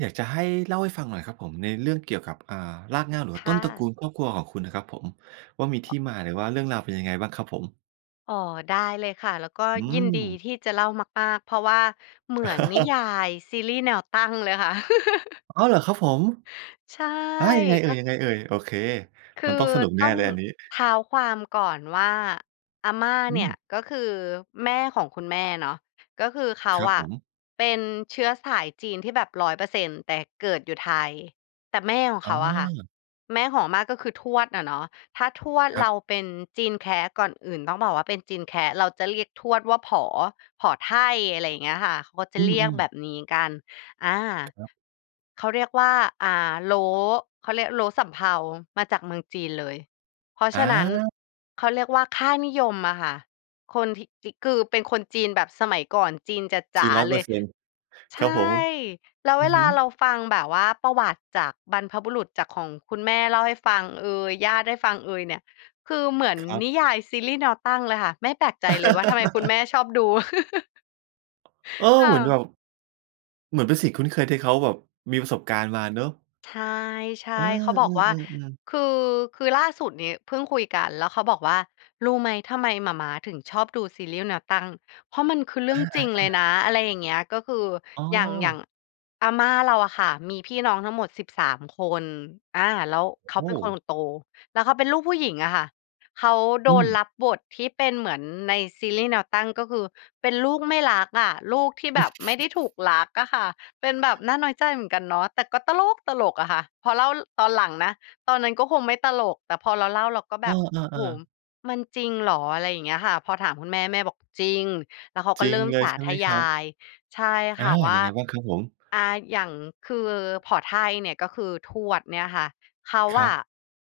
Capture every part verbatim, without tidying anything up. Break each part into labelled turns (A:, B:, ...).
A: อยากจะให้เล่าให้ฟังหน่อยครับผมในเรื่องเกี่ยวกับ อ่า รากเหง้า หรือว่
B: ค
A: าต
B: ่
A: ้นตระกู
B: ะ
A: ลครอบครัวของคุณน่ะครับผมว่า มีท
B: อ
A: ี
B: ะ
A: ่มาหรือว่าเรื่องราวเป็นยังไงบ้างครับผม?
B: อ๋อ ได้เลยค่ะ แล้วก็
A: อื
B: ยินดี
A: ม
B: ที่จะเล่ามาก ๆ เพราะว่าเหมือนนิยายซีรีส์แนวตั้งเลยค่ะ
A: อ๋อ เหรอครับผม?
B: ใช่
A: อา ยังไงเอ
B: ก
A: ่ย?
B: ็
A: ยังไงเอ่ย? โอเค
B: ค
A: มั
B: ื
A: นต
B: อ
A: ้องสนุกแน
B: ต
A: ่
B: ้อง
A: เลยอันนี้
B: เท้าความก่อนว่า อาม่า
A: อ
B: เนี่ย
A: ืม
B: ก็คือแม่ของคุณแม่เนาะ ก็คือเขา
A: ครับ
B: อ
A: ผ
B: ะ
A: ม
B: เป็นเชื้อสายจีนที่แบบ ร้อยเปอร์เซ็นต์ แต่เกิดอยู่ไทย แต่แม่ของ
A: อ
B: เข
A: ๋
B: าอะค่ะ
A: อ
B: แม่ของอาม่า ก็คือทวดอะเนาะ ถ้าทวด
A: ครั
B: เร
A: บ
B: าเป็นจีนแคะ ก่อนอื่นต้องบอกว่า เป็นจีนแคะ เราจะเรียกทวดว่า ผอ ผอไท่ อะไรอย่างเงี้ยค่ะ เขาก็จ
A: อ
B: ะ
A: ื
B: เรียก
A: ม
B: แบ
A: ๆ
B: บนี้กัน อา
A: ครับ
B: เขาเรียกว่า อ่า โล้ เขาเรียกโล้สำเภามาจากเมืองจีนเลย เพราะฉะนั้น
A: อา
B: เขาเรียกว่า ค่านิยมอะค่ะ คนถิ จิ คือเป็นคนจีนแบบสมัยก่อน จีนจ
A: จี
B: ๋า
A: น ร้อย
B: ๆ เ
A: เป
B: ล
A: อร
B: ย
A: ์เซ็นต์
B: ใ
A: ค
B: ช
A: รับผม
B: ่ แล้ว
A: อ
B: เ
A: ื
B: ว
A: ม
B: ล
A: ฮ
B: าเ
A: ึ
B: ราฟังแบบว่าประวัติจากบรรพบุรุษ จากของคุณแม่เล่าให้ฟังเอย ญาติให้ฟังเอยเนี่ย คือเหมือน
A: ครับ
B: นิยายซีรีส์แนวตั้งเลยค่ะ ไม่แปลกใจเลยว่า ทำไมคุณแม่ชอบดู
A: เออ
B: ค่
A: เหมือนแบ
B: ะ
A: บ เหมือนเป็นสิ่งคุ้นเคยที่เขาแบบมีประสบการณ์มาเนาะ
B: ใช
A: เออ
B: ่ ๆ เขาบอกว่า
A: ๆ ๆ ๆ
B: คือ คือล่าสุดนี้เพิ่งคุยกันแล้วเขาบอกว่า "รู้ไหม? ทำไมหม่าม้าถึงชอบดูซีรีส์แนวตั้ง เพราะมันคือเรื
A: อ
B: ่องจริงเลย
A: า ๆ ๆ
B: นะ" อะไรอย่างเงี้ย ก็คือ
A: อ๋
B: อย่าง อย่าง
A: อ
B: อาม่าเราอะค่ะมีพี่น้องทั้งหมด สิบสาม คน อา แล้วเขา
A: โอ
B: เป็
A: ้
B: นคนโต แล้วเขาเป็นลูกผู้หญิงอะค่ะ เขาโด
A: อื
B: น
A: ม
B: รับบทที่เป็นเหมือนในซีรีส์แนวตั้ง ก็คือ เป็นลูกไม่รักอะ ลูกที่แบบไม่ได้ถูกรักอะค่ะ เป็นแบบน่าน้อยใจเหมือนกันเนาะ แต่ก็ตล้กตลกอะค่ะ พอเล่า ล ตอนหลังนะ ตอนนั้นก็คงไม่ตลก แต่พอเราเล่าเราก็แ
A: อ
B: บบ โอ้
A: า
B: โฮ
A: ๆ ๆ
B: มันจริงหรอ? อะไรอย่างเงี้ยค่ะ พอถามคุณแม่ แม่บอก "จริง" แล้วเขาก
A: จ
B: ็
A: ริ
B: เร
A: ง
B: ิ่ม
A: เล
B: ส
A: ย
B: า
A: ใช่
B: ธ
A: ไหม
B: ย
A: ครับ?
B: าย ใช่
A: อ
B: ค
A: า
B: ่ะ ว่
A: ย
B: า
A: ังไงบ้างครับผม?
B: อ่า อย่าง คือผอไท่เนี่ย ก็คือทวดเนี่ยค่ะ เขา
A: คร
B: อ
A: ั
B: ะ
A: บ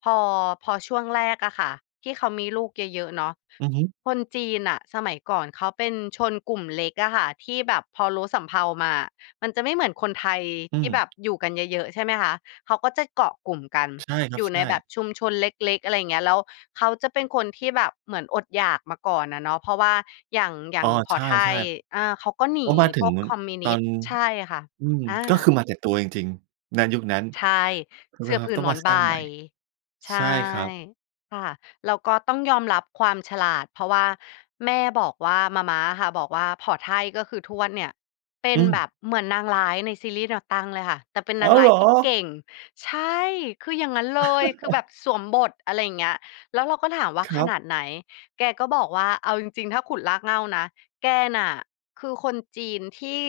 B: พอ พอช่วงแรกอะค่ะที่เขามีลูกเยอะ ๆ เนาะ
A: อือฮึ
B: คนจีนน่ะสมัยก่อนเขาเป็นชนกลุ่มเล็กอะค่ะที่แบบพอโล้สำเภามาอะ มันจะไม่เหมือนคนไทย
A: อื
B: ที่แบบ
A: ม
B: อยู่กันเยอะ ๆ ใช่ไหมคะ เขาก็จะเกาะกลุ่มกัน
A: ใช่คร
B: อ
A: ั
B: ย
A: บ
B: ู่
A: ใช
B: ในแบ
A: ่
B: บชุมชนเล็ก ๆ อะไรเงี้ย แล้วเขาจะเป็นคนที่แบบเหมือนอดอยากมาก่อนอะเนาะ เพราะว่าอย่าง อย่
A: อ
B: า
A: ๋
B: ง
A: อ
B: ผอ
A: ใ
B: ไท่
A: ช่
B: อ่า เขาก็ห
A: ๆ
B: น
A: เพรา
B: ี
A: ะมาถึ
B: พว
A: ง
B: กคอมมิวน
A: ตอ
B: ิส
A: น
B: ต์ ใช่ค่ะ
A: อืม
B: อ
A: ก็
B: า
A: คือมาแต่ตัวจริง ๆ ณ ยุคนั้น
B: ใช่ เสื่อผื
A: ต้
B: น
A: อง
B: หม
A: ม
B: อ
A: า
B: น
A: ส
B: ใบ
A: ร้างใหม่
B: ใช
A: ใ
B: ่
A: ช่ครับ
B: ค่ะ แล้วก็ต้องยอมรับความฉลาด เพราะว่าแม่บอกว่า หม่าม้าอะค่ะบอกว่า "ผอไท่ ก็คือ ทวดเนี่ย เป็
A: อ
B: น
A: ืม
B: แบบเหมือนนางร้ายในซีรีส์แนวตั้งเลยค่ะ แต่เป็น
A: อ
B: น
A: ้
B: า
A: า
B: ง
A: ว
B: ร้
A: เ
B: า
A: ห
B: ย
A: รอ?
B: ที่เก่ง" ใช่ คืออย่างงั้นเลย คือแบบสวมบท อะไรอย่างเงี้ย แล้วเราก็ถามว่า
A: คร
B: "ข
A: ับ
B: นาดไหน?" แกก็บอกว่า "เอาจริง ๆ ถ้าขุดรากเหง้านะ แกน่ะคือคนจีนที่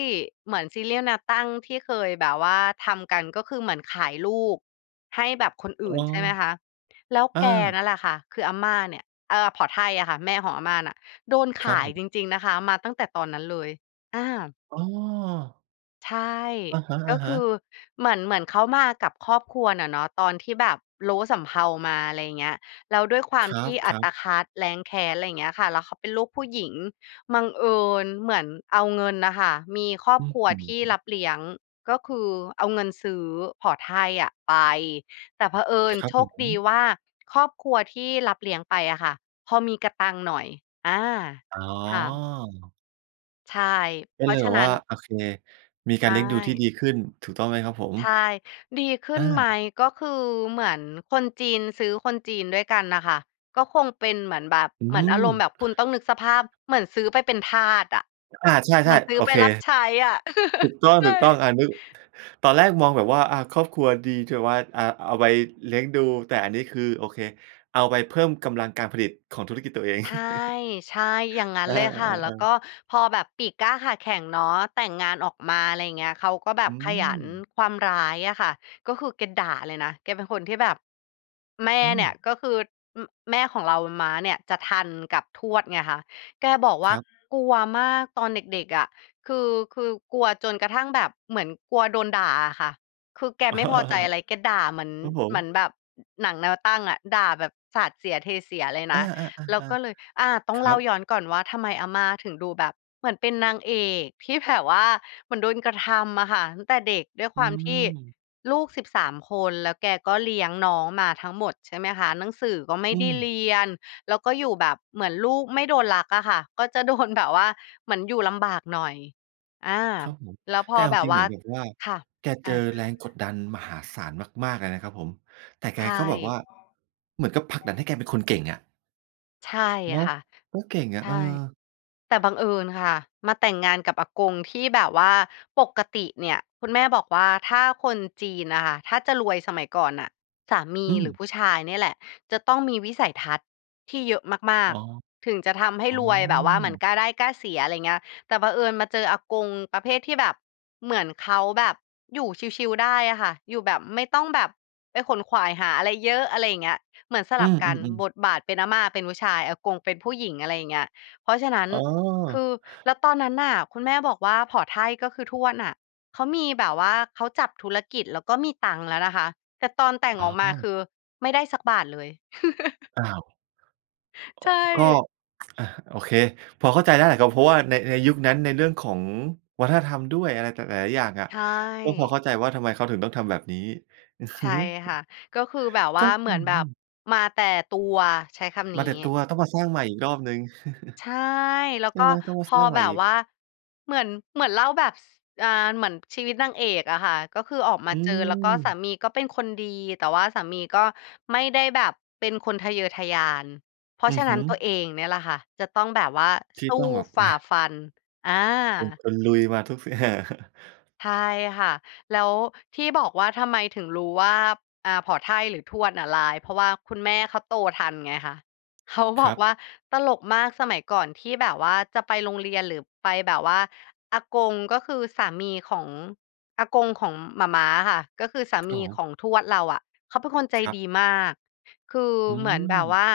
B: เหมือนซีรีส์แนวตั้งที่เคยแบบว่าทำกัน" ก็คือเหมือนขายลูกให้แบบคนอ
A: อ
B: ื
A: ๋อ
B: ่นใช่ไหมคะ แล้ว
A: อ
B: แก
A: า
B: นั่นแหละค่ะ คืออาม่าเนี่ย เอ่อ ผอไท่อะค่ะ แม่ของอาม่าน่ะโดน
A: ค
B: ข
A: รับ
B: า
A: ผ
B: ย
A: ม
B: จริง ๆ นะคะ มาตั้งแต่ตอนนั้นเลย อา
A: อ๋อ
B: ใช่
A: อะฮ
B: ก็ค
A: ะ
B: ื
A: ๆ
B: อเหมือน เหมือนเขามากับครอบครัวน่ะเนาะ ตอนที่แบบโล้สำเภามา อะไรเงี้ย แล้วด้วยควา
A: ค
B: ม
A: ร
B: ที่อั
A: ับ
B: ต
A: ๆ
B: คัด แร้นแค้น ไรเงี้ยค่ะ แล้วเขาเป็นลูกผู้หญิง บังเอิญเหมือนเอาเงินน่ะค่ะ มีครอบ
A: อื้อ
B: ครัว
A: ฮื
B: ที่
A: อ
B: รับเลี้ยง ก็คือ เอาเงินซื้อผอไท่อะไป แต่เผอิญ
A: ครั
B: โ
A: บ
B: ช
A: ผ
B: คดี
A: ม
B: ว่า ครอบครัวที่รับเลี้ยงไปอะค่ะพอมีกะตังค์หน่อย อา
A: อ๋
B: ค่ะ
A: อ
B: ใช่
A: ก
B: เ
A: ็
B: พร
A: เ
B: า
A: ล
B: ะ
A: ย
B: ฉ
A: แ
B: ะ
A: บบ
B: นั้
A: ว่า
B: น
A: โอเค มี
B: ใช
A: การเลี้ยงดูที่
B: ่
A: ดีขึ้น ถูกต้องไหมครับผม?
B: ใช่ ดีขึ้
A: อ
B: นไหม?
A: า
B: ก็คือเหมือนคนจีนซื้อคนจีนด้วยกันน่ะค่ะ ก็คงเป็นเหมือนแบบ
A: อื
B: เหมือนอารมณ์แบ
A: ม
B: บ คุณต้องนึกสภาพเหมือนซื้อไปเป็นทาสอะ
A: อา ใ
B: เหม
A: ช
B: ื
A: ่
B: อนซื
A: ๆ
B: ้
A: โ
B: อ
A: อ
B: ไป
A: เค
B: รับใช้อะ
A: ถูกต้
B: ใช่
A: อง ๆ อานึก ตอนแรกมองแบบว่า อา ครอบครัวดี ถือว่า อ่า เอาไว้เลี้ยงดู แต่อันนี้คือ โอเค เอาไปเพิ่มกำลังการผลิตของธุรกิจตัวเอง
B: ใช่ ๆ อย่างงั้น
A: อา
B: เลยค่ะ แล้วก
A: ๆ ๆ ๆ
B: ็พอแบบปีกกล้าขาแข็งเนาะ แต่งงานออกมา อะไรเงี้ย เขาก็แบ
A: อ
B: บ
A: ื
B: ขยัน
A: ม
B: ความร้ายอะค่ะ ก็คือแกด่าเลยนะ แกเป็นคนที่แบบ แม่
A: อ
B: เนี่ย
A: ืม
B: ก็คือ อือ แม่ของเรา ม้าเนี่ยจะทันกับทวดไงคะ แกบอกว
A: ค
B: ่า
A: รับ
B: กลัวมากตอนเด็ก ๆ อะ คือ คือกลัวจนกระทั่งแบบ เหมือนกลัวโดนด่าอะค่ะ คือแกไม่พอใจอะไร แกด่าเหมือน
A: ครับผ
B: เหมื
A: ม
B: อนแบบ หนังแนวตั้งอะ ด่าแบบสาดเสียเทเสียเลยน
A: อ
B: ะ
A: า
B: แล้วก็
A: ๆ
B: เลย อา ต
A: ๆ
B: ้
A: ๆ
B: อ
A: ค
B: งเ
A: ร
B: ล
A: ั
B: ่า
A: บ
B: ย้อนก่อนว่า ทำไมอาม่าถึงดูแบบเหมือนเป็นนางเอก ที่แบบว่าเหมือนโดนกระทำอะค่ะ ตั้งแต่เด็ก ด้วย
A: อ
B: ค
A: ื
B: วามที่
A: ม
B: ลูก สิบสาม คน แล้วแกก็เลี้ยงน้องมาทั้งหมด ใช่ไหมคะ หนังสือก็ไม่
A: อื
B: ได้
A: ม
B: เรียน แล้วก็อยู่แบบเหมือนลูกไม่โดนรักอะค่ะ ก็จะ โดน แบบว่าเหมือนอยู่ลำบากหน่อย อา
A: ครับผม
B: แล้วพ
A: แต
B: อ
A: ่เอา
B: แบบ
A: จริง
B: ว
A: เห
B: ่
A: ม
B: า
A: ือนแบบว่า
B: ค่ะ
A: แก
B: อ
A: เจ
B: า
A: อแรงกดดันมหาศาลมาก ๆ เลยนะครับผม แต่แ
B: ใ
A: ก
B: ช่
A: ก็แบบว่า เหมือนกับผลักดันให้แกเป็นคนเก่งอะ
B: ใช่
A: เนาะ
B: ค่ะ
A: ก็เก่งอ
B: ใ
A: ะ
B: ช
A: เ
B: ่
A: ออ
B: แต่บังเอิญค่ะมาแต่งงานกับอากงที่แบบว่า ปกติเนี่ยคุณแม่บอกว่า ถ้าคนจีนน่ะค่ะ ถ้าจะรวยสมัยก่อนน่ะ สามี
A: อื
B: หรื
A: ม
B: อผู้ชายเนี่ยแหละจะต้องมีวิสัยทัศน์ที่เยอะมา
A: อ๋
B: ก
A: อ
B: ๆ ถึงจะทำให้
A: อ๋อ
B: รวย แบบว่าเหมือนกล้าได้กล้าเสีย อะไรเงี้ย แต่เผอิญมาเจออากงประเภทที่แบบ เหมือนเขาแบบอยู่ชิล ๆ ได้อะค่ะ อยู่แบบไม่ต้องแบบไปขวนขวายหาอะไรเยอะ อะไรอย่างเงี้ย เหมือนส
A: อื
B: ลับ
A: ม
B: กัน
A: ๆ ๆ
B: บทบาทเป็น อาม่าเป็นผู้ชาย อากงเป็นผู้หญิง อะไรอย่างเงี้ย เพราะฉะนั้น
A: อ๋อ
B: คือ แล้วตอนนั้นน่ะ คุณแม่บอกว่า ผอไท่ก็คือทวดน่ะ เขามีแบบว่าเขาจับธุรกิจแล้วก็มีตังแล้วนะคะ แต่ตอนแต่ง
A: อ๋
B: ออกมา
A: อ
B: คือไม่ได้สักบาทเลย
A: อ้าว
B: ใช
A: ก็
B: ่
A: อะ โอเค พอเข้าใจได้แหละครับ เพราะว่าใน ในยุคนั้น ในเรื่องของวัฒนธรรมด้วยอะไร ต หลาย ๆ อย่างอะ
B: ใช
A: ก็พอ
B: ่
A: เข้าใจว่า ทำไมเขาถึงต้องทำแบบนี้ อือ
B: ใ
A: ฮ
B: ช
A: ึ
B: ่ค่ะ ก็คือแบบว
A: ก
B: ่
A: ็
B: า เห
A: อ
B: มื
A: ื
B: อนแบบ
A: ม
B: มาแต่ตัว ใช้คำน
A: ม
B: ี้
A: าแต่ตัว ต้องมาสร้างใหม่อีกรอบหนึ่ง
B: ใช่ แล้ว
A: ใช่
B: ก็
A: ไหม? ต้องมา
B: พ
A: ส
B: อ
A: ร้างใหม
B: แบ
A: ่
B: บ
A: อี
B: ว
A: ก
B: ่า เหมือน เหมือนเล่าแบบ ส อา เหมือนชีวิตนางเอกอะค่ะ ก็คือออกมา
A: อื
B: เจอ แล้วก็สา
A: ม
B: มีก็เป็นคนดี แต่ว่าสามีก็ไม่ได้แบบเป็นคนทะเยอทะยาน เพรา
A: อื
B: ะฉ
A: อ
B: ะ
A: ฮ
B: นั้
A: ึ
B: น ตัวเองเนี่ยแหละค่ะจะต้องแบบว่า
A: ท
B: ส
A: ี่
B: ู้
A: ต้องแบบ
B: ฝ
A: อ
B: ่า
A: า
B: ฟัน อา
A: เป็นคนลุย มาทุก ส
B: ใช่ค่ะ แล้วที่บอกว่า ทำไมถึงรู้ว่า อา ผ่อไท่หรือทวดอะร้าย เพราะว่าคุณแม่เขาโตทันไงคะ เขา
A: ค
B: บอ
A: ร
B: ก
A: ับ
B: ว่าตลกมาก สมัยก่อนที่แบบว่าจะไปโรงเรียนหรือไปแบบว่า อากงก็คือสามีของ อากงของหม่าม้าอะค่ะ ก็คือสา
A: ค
B: ม
A: รับ
B: ี
A: ผ
B: ข
A: ม
B: องทวดเราอะเขาเป็นคนใจ
A: ครับ
B: ดีมาก คือ
A: อื
B: เหมือนแบบว
A: ม
B: ่า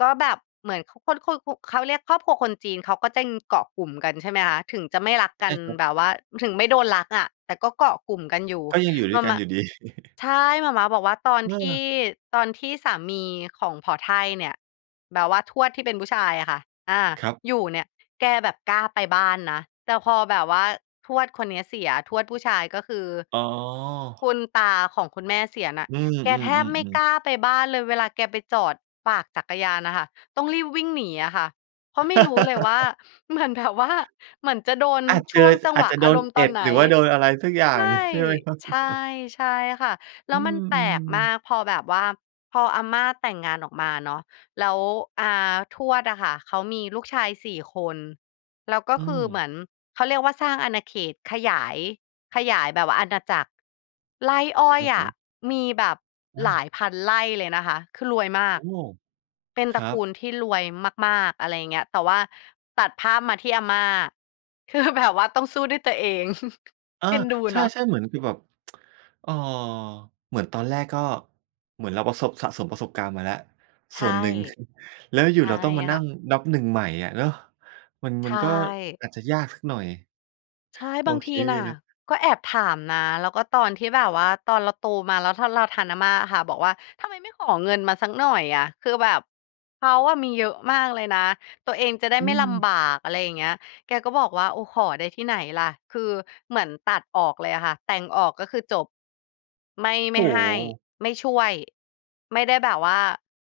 B: ก็แบบเหมือน ข คนคู ขุ เขาเรียกครอบครัวคนจีน เขาก็จะ อืม เกาะกลุ่มกัน ใช่ไหมคะ ถึงจะไม่รัก
A: ใ
B: ก
A: ช
B: ั
A: ่
B: น
A: ครั
B: แบ
A: บ
B: บว่า ถึงไม่โดนรักอะแต่ก็เกาะกลุ่มกันอยู่
A: ก็ยังอยู่
B: ห
A: ด
B: ม
A: ้
B: ่
A: ว
B: า
A: ยกั
B: ม
A: น
B: ้ะ
A: อยู่ดี
B: ใช่ หม่าม้าบอกว่าตอน
A: เ
B: ที่
A: ออ
B: ตอนที่สามีของผ่อไท่เนี่ย แบบว่าทวดที่เป็นผู้ชายอะค่ะ อา
A: ครับ
B: อยู่เนี่ย แกแบบกล้าไปบ้านนะ แต่พอแบบว่าทวดคนเนี้ยเสีย ทวดผู้ชาย ก็คือ
A: อ๋
B: ค
A: อ
B: ุณตาของคุณแม่เสียน่ะ
A: อืม
B: แก
A: อื
B: แทบไม่
A: อ ๆ
B: ก
A: ๆ
B: ล้าไปบ้านเลย เวลาแกไปจอดฝากจักรยานน่ะค่ะต้องรีบวิ่งหนีอะค่ะ เพราะไม่รู้เลยว่า เหมือนแบบว่า เหมือนจะโดน
A: อาจ
B: ช
A: เจอ
B: ่วงจัง
A: อ
B: ห
A: า
B: ว
A: จ
B: ะ
A: จะโด
B: อา
A: น
B: รมณ์
A: เ
B: ต
A: อ็
B: อน
A: ด
B: ไหน
A: หรือว่าโดนอะไรสักอย่า
B: ใช
A: ง
B: ่
A: ใช่ไหมครับ?
B: ใช่ ใช่ค่ะ แล
A: อ
B: ้
A: ื
B: วมันแปลกมา
A: ม ๆ
B: ก พอแบบว่าพออาม่าแต่งงานออกมาเนาะ แล้ว อา ทวดอะค่ะเขามีลูกชาย สี่ คน แล้วก็
A: อื
B: คือเ
A: ม
B: หมือน เขาเรียกว่า สร้างอาณาเขต ขยาย ขยายแบบว่าอาณาจักร ไร่อ้
A: ค
B: อ
A: ร
B: ย
A: ับ
B: อ
A: ผ
B: ะ
A: ม
B: มีแบบ
A: อ
B: หลา
A: า
B: ยพันไร่เลยนะคะ คือรวยมา
A: โอ
B: ก
A: ้
B: เป็น
A: ค
B: ตระ
A: รั
B: กู
A: บ
B: ลที่รวยมาก ๆ อะไรอย่างเงี้ย แต่ว่าตัดภาพมาที่อาม่า คือแบบ ว่าต้องสู้ด้วยตัวเอง
A: อา
B: เอ็นดู
A: ใ
B: เนาะ
A: ช่ ๆ เหมือน คือแบบ เอ่อ เหมือนตอนแรกก็ เหมือนเราประสบ สะสมประสบการณ์มาแล้ว
B: ใช
A: ส่
B: ่
A: วนหนึ่ง แล้วอย
B: ใ
A: ู
B: ช
A: ่ ๆ
B: ่
A: เราต้องมาน
B: ค
A: ั
B: ่
A: ่ง
B: ะ
A: นับ หนึ่ง ใหม่อะเนาะ มัน
B: ใช
A: มันก็
B: ่
A: อาจจะยากสักหน่อย
B: ใช่
A: โอ
B: บาง
A: เ
B: ท
A: ค
B: ีน่ะ
A: เลย
B: ก็แอบถามนะ แล้วก็ตอนที่แบบว่าตอนเราโตมา แล้วถ้าเราทันอาม่าอะค่ะ บอกว่า "ทำไมไม่ขอเงินมาสักหน่อยอะ คือแบบเขาอะมีเยอะมากเลยนะ ตัวเองจะได้
A: อื
B: ไม่ลำ
A: ม
B: บาก" อะไรอย่างเงี้ย แกก็บอกว่า "โอ้ ขอได้ที่ไหนล่ะ" คือเหมือนตัดออกเลยอะค่ะ แต่งออกก็คือจบ ไม่ ไ
A: โอ
B: ม่
A: ้
B: ให
A: โ
B: ้
A: ฮ
B: ไม่ช่วย ไม่ได้แบบว่า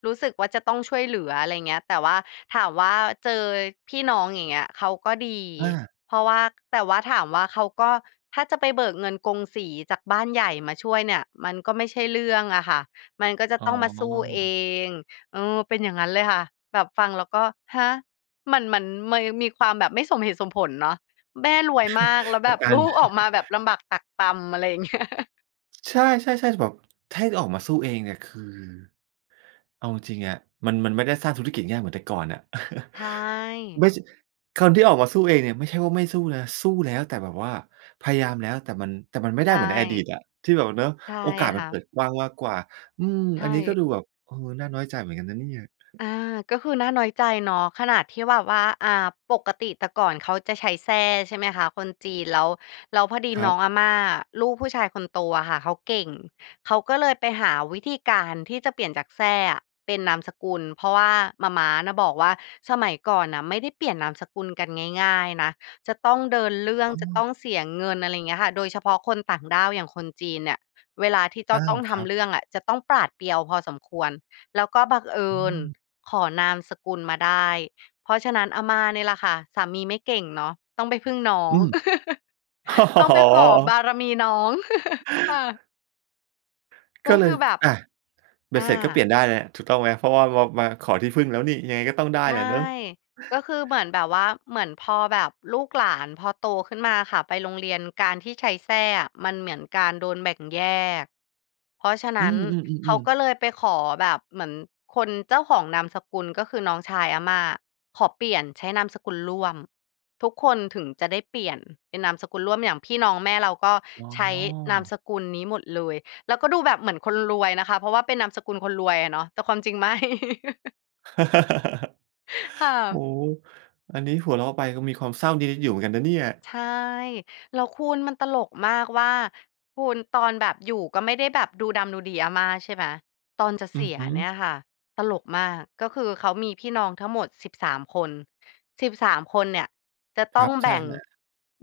B: รู้สึกว่า จะต้องช่วยเหลือ อะไรเงี้ย แต่ว่าถามว่า เจอพี่น้อง อย่างเงี้ย เขาก็ดี
A: อา
B: เพราะว่า แต่ว่าถามว่า เขาก็ ถ้าจะไปเบิกเงินกงสีจากบ้านใหญ่มาช่วยเนี่ยมันก็ไม่ใช่เรื่องอะค่ะ มันก็จะ
A: อ๋
B: ต้องมาสู้เอ
A: อ
B: ง เออ เป็นอย่างงั้นเลยค่ะ แบบฟังแล้วก็ ฮะ! มัน มันเมย มีความแบบไม่สมเหตุสมผลเนาะ แม่รวยมากแล้ว
A: แต
B: แบ
A: ่
B: บ
A: กา
B: ล
A: ร
B: ูก ออกมาแบบลำบากตรากตรำ อะไรอย่างเงี้ย
A: ใช่ ๆ ๆ ช แบบ ถ้าให้ออกมาสู้เองเนี่ย คือเอาจริง ๆ อะ มัน มันไม่ได้สร้างธุรกิจง่ายเหมือนแต่ก่อนอะ
B: ใช่
A: ไม่สิ คนที่ออกมาสู้เองเนี่ยไม่ใช่ว่าไม่สู้นะ สู้แล้วแต่แบบว่า พยายามแล้ว แต่มัน แต่มันไม่
B: ใ
A: ไ
B: ช
A: ด้เหมือนในอดี
B: ่
A: ตอะ ที่แบบ เนาะ
B: ใช่
A: โอกาสม
B: ค
A: ั
B: ่
A: นเ
B: ะ
A: ปิดกว้างมากกว่า อืม
B: ใช
A: อันนี้ก
B: ่
A: ็ดูแบบ เออ น่าน้อยใจเหมือนกันนะเนี่ย
B: อา ก็คือน่าน้อยใจเนาะ ขนาดที่แบบว่า อ่า ปกติแต่ก่อนเขาจะใช้แซ่ ใช่ไหมคะ คนจีน แล้ว แล้วพอดี
A: คร
B: น
A: ั
B: ้อ
A: บ
B: งอาม่า ลูกผู้ชายคนโตอะค่ะเขาเก่ง เขาก็เลยไปหาวิธีการที่จะเปลี่ยนจากแซ่อะเป็นนามสกุล เพราะว่าหม่าม้าน่ะบอกว่า สมัยก่อนน่ะไม่ได้เปลี่ยนนามสกุลกันง่าย ๆ นะ จะต้องเดินเรื่อ
A: อ
B: ง
A: ๋
B: จะต
A: อ
B: ้องเสียเงิน อะไรอย่างเงี้ยค่ะ โดยเฉพาะคนต่างด้าวอย่างคนจีนเนี่ย เวลาที่ต
A: อ
B: อ
A: า
B: ต้องท
A: ครั
B: ำ
A: บ
B: เรื่องอะ จะต้องปราดเปรียวพอสมควร แล้วก็บังเอ
A: อ
B: ิ
A: ื
B: ญ
A: ม
B: ขอนามสกุลมาได้ เพราะฉะนั้นอาม่านี่ล่ะค่ะ สามีไม่เก่งเนาะ ต้องไปพึ่งน้อ
A: อ
B: ง
A: ืม
B: ต้อง
A: อ
B: ไ
A: ๋
B: ปขอบ
A: อ
B: ารมีน้อง ค่ะ ก
A: ก
B: ็
A: ็เ
B: ค
A: ล
B: ื
A: ย
B: อแบบ
A: อะ ใบ
B: อ
A: เสร็จก็เปล
B: า
A: ี่ยนได้แล้ว ถูกต้องไหม เพราะว่า ว่ามาขอที่พึ่งแล้วนี่ ยังไงก็ต้องได้
B: ใช
A: แห
B: ่
A: ละเนอะ
B: ก็คือเหมือนแบบว่า เหมือนพอแบบลูกหลานพอโตขึ้นมาอะค่ะ ไปโรงเรียน การที่ใช้แซ่อะ มันเหมือนการโดนแบ่งแยก เพราะฉะน
A: อ
B: ั
A: ื
B: ้นเขา
A: ม ๆ
B: ก
A: ๆ ๆ
B: ็เลยไปขอแบบ เหมือนคนเจ้าของนามสกุล ก็คือน้องชายอาม่า ขอเปลี่ยนใช้นามสกุลร่วม ทุกคนถึงจะได้เปลี่ยนเป็นนามสกุลร่วม อย่างพี่น้องแม่เราก็
A: อ
B: ใช้
A: ๋
B: นาม
A: อ
B: สกุลนี้หมดเลย แล้วก็ดูแบบเหมือนคนรวยนะคะ เพราะว่าเป็นนามสกุลคนรวยอะเนาะ แต่ความจริงไม่ ค่
A: โอ้
B: ะ
A: โฮ อันนี้หัวเราะไปก็มีความเศร้านิด ๆ อยู่เหมือนกันนะเนี่ย
B: ใช่ แล้วคุณมันตลกมากว่า คุณ ตอนแบบอยู่ก็ไม่ได้แบบดูดำดูดีอาม่า ใช่ไหม ตอนจะ
A: อ
B: เ
A: ื
B: สี
A: อ
B: ย
A: ฮึ
B: เนี่ยค่ะ ตลกมาก ก็คือเขามีพี่น้องทั้งหมด สิบสาม คน สิบสาม คนเนี่ยจะ
A: ค
B: ต้
A: รั
B: อง
A: บ ใ
B: แ
A: ช
B: บ
A: ่
B: ่ง
A: ๆ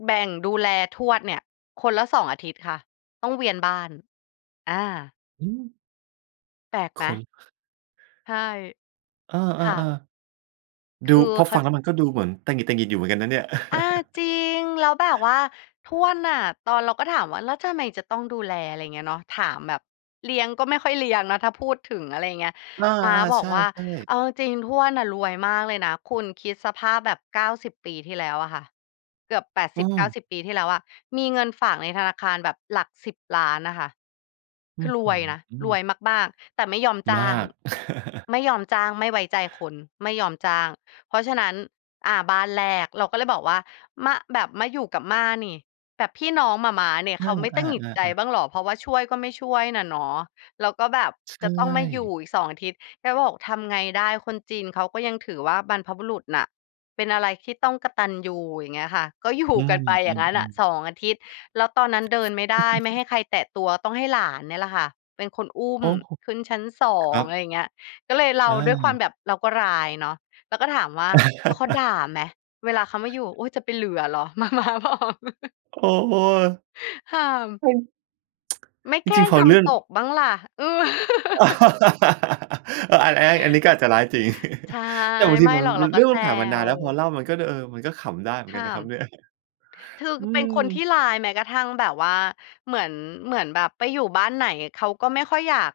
B: แบ่งดูแลทวดเนี่ย คนละ สอง อาทิตย์ค่ะ ต้องเวียนบ้าน อา
A: หือ
B: แปลกไ
A: ค
B: หม?
A: น
B: ใช่
A: เออ
B: ค่ะ
A: ๆ ๆ ด
B: ค
A: ู
B: ือ
A: พอ
B: เข
A: ฟ
B: า
A: ัง
B: ล
A: แล้วมันก็ดูเหมือนตะหงิด ๆ อยู่เหมือนกันนะเนี่ย
B: อา จริง แล้วแบบว่าทวดน่ะ ตอน เราก็ถามว่า แล้วทำไมจะต้องดูแล? อะไรเงี้ยเนาะ ถามแบบ เลี้ยงก็ไม่ค่อยเลี้ยงนะ ถ้าพูดถึง อะไรอย่างเงี้ย
A: อา
B: ม้าบ
A: ๆ
B: อ
A: ใช
B: ก
A: ่
B: ว่า เ
A: ๆ
B: อาจริง ๆ ทวดน่ะรวยมากเลยนะ คุณคิดสภาพแบบ เก้าสิบ ปีที่แล้วอะค่ะ เกือบ แปด
A: อ
B: ส
A: ื
B: ิบเก้า
A: ม
B: สิบ ปีที่แล้วอะ มีเงินฝากในธนาคารแบบหลัก สิบ ล้านน่ะค่ะ
A: อ
B: ค
A: ื
B: ื
A: ้
B: อ
A: อ
B: ร
A: ฮ
B: วยนะ
A: ื
B: รว
A: อ
B: ยมาก ๆ แต่ไม่ยอมจ้
A: มา
B: าง
A: ก
B: ไม่ยอมจ้าง ไม่ไว้ใจคน ไม่ยอมจ้าง เพราะฉะนั้น อะ บ้านแรกเราก็เลยบอกว่า "ม แบบมาอยู่กับม่านี่ แบบพี่น้องหม่าม้าเนี่ย
A: อ
B: เข
A: า
B: าไม่ตะหงิดใจ
A: ๆ ๆ ๆ
B: บ้างเหรอ?เพราะว่าช่วยก็ไม่ช่วยน่ะเนาะ แล้วก็แบบ
A: ใช
B: จะต้องมาอยู่
A: ่
B: อีก สอง อาทิตย์" แกก็บอก "ทำไงได้ คนจีนเขาก็ยังถือว่า บรรพบุรุษน่ะเป็นอะไรที่ต้องกตัญญู" อย่างเงี้ยค่ะ ก็อยู่
A: อื
B: กันไปอย่างงั้นน่ะ
A: ม ๆ ๆ
B: สอง อาทิตย์ แล้วตอนนั้นเดินไม่ได้ ไม่ให้ใครแตะตัว ต้องให้หลานเนี่ยล่ะค่ะ เป็นคนอุ้
A: โ
B: ม
A: อ้โฮ
B: ขึ้นชั้น สอ
A: คร
B: ง
A: ั
B: อะ
A: บ
B: ไรอย่างเงี้ย ก็เลย เรา
A: อ
B: ด้วยความ
A: า
B: แบบเราก็ร้ายเนาะ เราก็ถามว่า "แล้วเขาด่าไหม? เวลาเขามาอยู่" "โอ๊ย! จะไปเหลือเหรอ" หม่าม้าบอก
A: โอ้โฮ
B: ห่าม
A: เป็น
B: "ไม่
A: จ
B: แกล
A: ร
B: ้
A: ิง
B: ง
A: ๆ พอ
B: ท
A: เรื่อง
B: ำตกบ้างล่ะ" อือ
A: เออ อันแอ๊ อันนี้ก็อาจจะร้ายจริง
B: ใช่
A: แต่บางที
B: ไม่
A: มัน
B: หรอก
A: ม
B: เร
A: ั
B: า
A: น
B: ก
A: เร
B: ็
A: ื่อง
B: แซ
A: มันผ่านมานาน
B: ว
A: แล้ว พอเล่ามันก็ เดอ เออ มันก็ขำได้เหมื
B: ข
A: อนกั
B: ้
A: นน
B: า
A: ะคร
B: ม
A: ับเนี่ย
B: คือ
A: อื
B: เป็นคนท
A: ม
B: ี่ร้าย แม้กระทั่งแบบว่า เหมือน เหมือนแบบไปอยู่บ้านไหน เขาก็ไม่ค่อยอยาก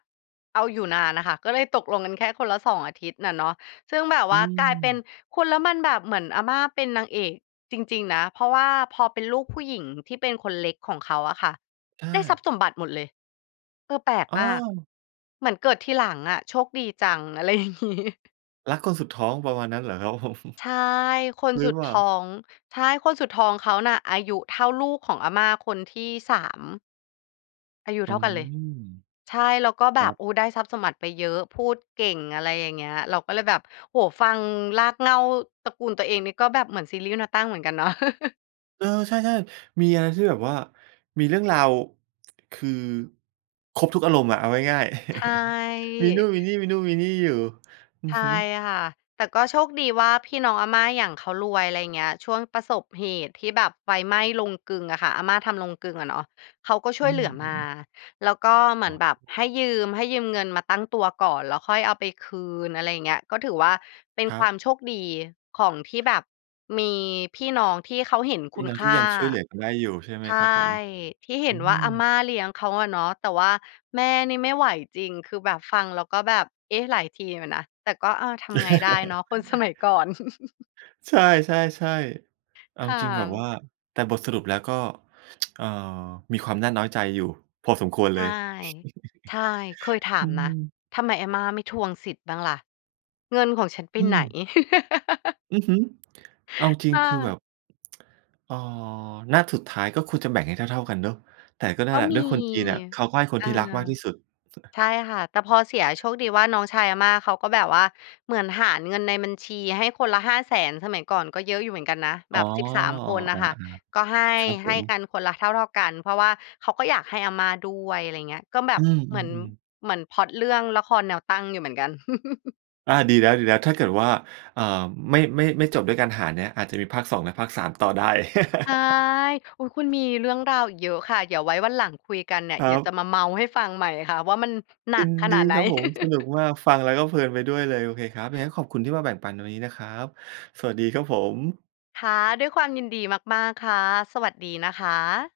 B: เอาอยู่นานน่ะค่ะ ก็เลยตกลงกันแค่คนละ สอง อาทิตย์น่ะเนาะ ซึ่งแบบ
A: อ
B: ว
A: ื
B: ่า กลายเป็น
A: ม
B: คุณแล้วมันแบบเหมือนอาม่าเป็นนางเอกจริง ๆ นะ เพราะว่าพอเป็นลูกผู้หญิงที่เป็นคนเล็กของเขาอะค่ะ
A: ใช
B: ได้ท
A: ่
B: รัพย์สมบัติหมดเลย เออ แปลก
A: อ้
B: มาก
A: อ
B: เหมือนเกิดทีหลังอะ โชคดีจัง อะไรอย่างงี้
A: รักคนสุดท้องประมาณนั้นเหรอครับ ผม
B: ใช่ คน
A: หรื
B: ส
A: อ
B: ุด
A: เปล่า?
B: ท้อง ใช่ คนสุดท้องเขาน่ะ อายุเท่าลูกของอาม่าคนที่ สาม อายุ
A: อื
B: เท่ากันเลย
A: ม
B: ใช่ แล้วก็แ
A: ค
B: บ
A: รั
B: บ
A: บ
B: โอ้ ได้ทรัพย์สมบัติไปเยอะ พูดเก่ง อะไรอย่างเงี้ย เราก็เลยแบบ โอ้โฮ ฟังรากเหง้าตระกูลตัวเองนี่ ก็แบบเหมือนซีรีส์แนวตั้งเหมือนกันเนาะ
A: เออ ใช่ ๆ มีอะไรที่แบบว่า มีเรื่องราว คือ ครบทุกอารมณ์อะ เอาง่าย ๆ
B: ใช
A: มีนู่นมี
B: ่
A: นี่ มีนู่นมีนี่อยู่ อื
B: ใช
A: อ
B: ่
A: ฮึ
B: ค่ะ แต่ก็โชคดีว่าพี่น้องอาม่าอย่าง เขารวย อะไรอย่างเงี้ย ช่วงประสบเหตุที่แบบไฟไหม้โรงกลึงอะค่ะ อาม่าทำโรงกลึงอะเนาะ เขาก็ช่
A: อื
B: วยเหล
A: ม
B: ือ
A: อ
B: ม
A: ื
B: า
A: อ ๆ
B: แล้วก็เหมือ
A: อ
B: น
A: ๋
B: แบบ
A: อ
B: ให้ยืม ให้ยืมเงินมาตั้งตัวก่อน แล้วค่อยเอาไปคืน อะไรอย่างเงี้ย ก็ถือว่าเป็น
A: คร
B: ค
A: ั
B: วา
A: บ
B: มโชคดีของ ที่แบบมีพี่น้องที่เขาเห็นค
A: พี
B: ุ
A: ่
B: ณ
A: น้อง
B: ค
A: ที
B: ่
A: ่
B: า
A: ยังช่วยเหลือกันได้อยู่ใช่ไห
B: ใ
A: ม
B: ช่
A: ครับผม?
B: ที่เห
A: อ
B: ็
A: ื
B: นว่าอาม
A: ม
B: ่าเลี้ยงเขาอะเนาะ แต่ว่าแม่นี่ไม่ไหวจริง คือแบบ ฟังแล้วก็แบบ เอ๊ะ! หลายทีอยู่นะ แต่ก็ เออ ทำไงได้เนาะ คนสมัยก่อน
A: ใช่ ๆ ๆ เอา
B: ค่
A: จริงแบบว่
B: ะ
A: า แต่บทสรุปแล้วก็ เอ่อ มีความน่าน้อยใจอยู่พอสมควร
B: ใ
A: เล
B: ช่
A: ย
B: ใช่ เคยถา
A: อื
B: มนะ
A: ม
B: ทำไมอาม่าไม่ทวงสิทธิ์บ้างล่ะ เงินของฉันไป
A: อื
B: ไหน?
A: ม อือฮึ เอาจริ
B: ค
A: ง
B: ่
A: คือแบ
B: ะ
A: บ เอ่อ ณ สุดท้ายก็ควรจะแบ่งให้เท่า ๆ กันเนาะ แต่ก็นั่
B: ก
A: น
B: ็
A: แหละ
B: ม
A: ด
B: ี
A: ้วยคนจีนน่ะเขาก็ให้คน
B: อา
A: ที่รักมากที่สุด
B: ใช่ค่ะ แต่พอเสีย โชคดีว่าน้องชายอาม่าเขาก็แบบว่า เหมือนหารเงินในบัญชีให้คนละ ห้าแสน สมัยก่อนก็เยอะอยู่เหมือนกันนะ แบ
A: อ๋อ
B: บ สิบสาม
A: อ้อ
B: คน
A: เ
B: น
A: อ
B: ่
A: อ
B: ะค่ะ
A: อา
B: ก็ให้
A: ครับผ
B: ให้ก
A: ม
B: ันคนละเท่า ๆ กัน เพราะว่าเขาก็อยากให้อาม่าด้วย อะไรอย่างเงี้ย ก็แบ
A: อื
B: บเหมือน
A: ม ๆ ๆ
B: เหมือนพล็อตเรื่องละครแนวตั้งอยู่เหมือนกัน
A: อา ดีแล้ว ๆ ถ้าเกิดว่า อ่า ไม่ ไม่ ไม่จบด้วยการหารเนี้ย อาจจะมี ภาค สอง และภาค สาม ต่อได้
B: ใช่ อุ๊ย! คุณ มีเรื่องราวอีกเยอะค่ะ เดี๋ยวไว้วันหลังคุยกันเนี่ย
A: ค
B: เ
A: ร
B: ดี๋ยวจะ
A: ับ
B: มาเมาท์ให้ฟังใหม่ค่ะ ว่ามันหนั
A: ยิ
B: ก
A: น
B: ข
A: ดี
B: นาดไหน
A: ครับผม สนุกมาก ฟังแล้วก็เพลินไปด้วยเลย โอเคครับ ยังไงก็ขอบคุณที่มาแบ่งปันในวันนี้นะครับ สวัสดีครับผม
B: ค่ะ ด้วยความยินดีมาก ๆ ค่ะ สวัสดีนะคะ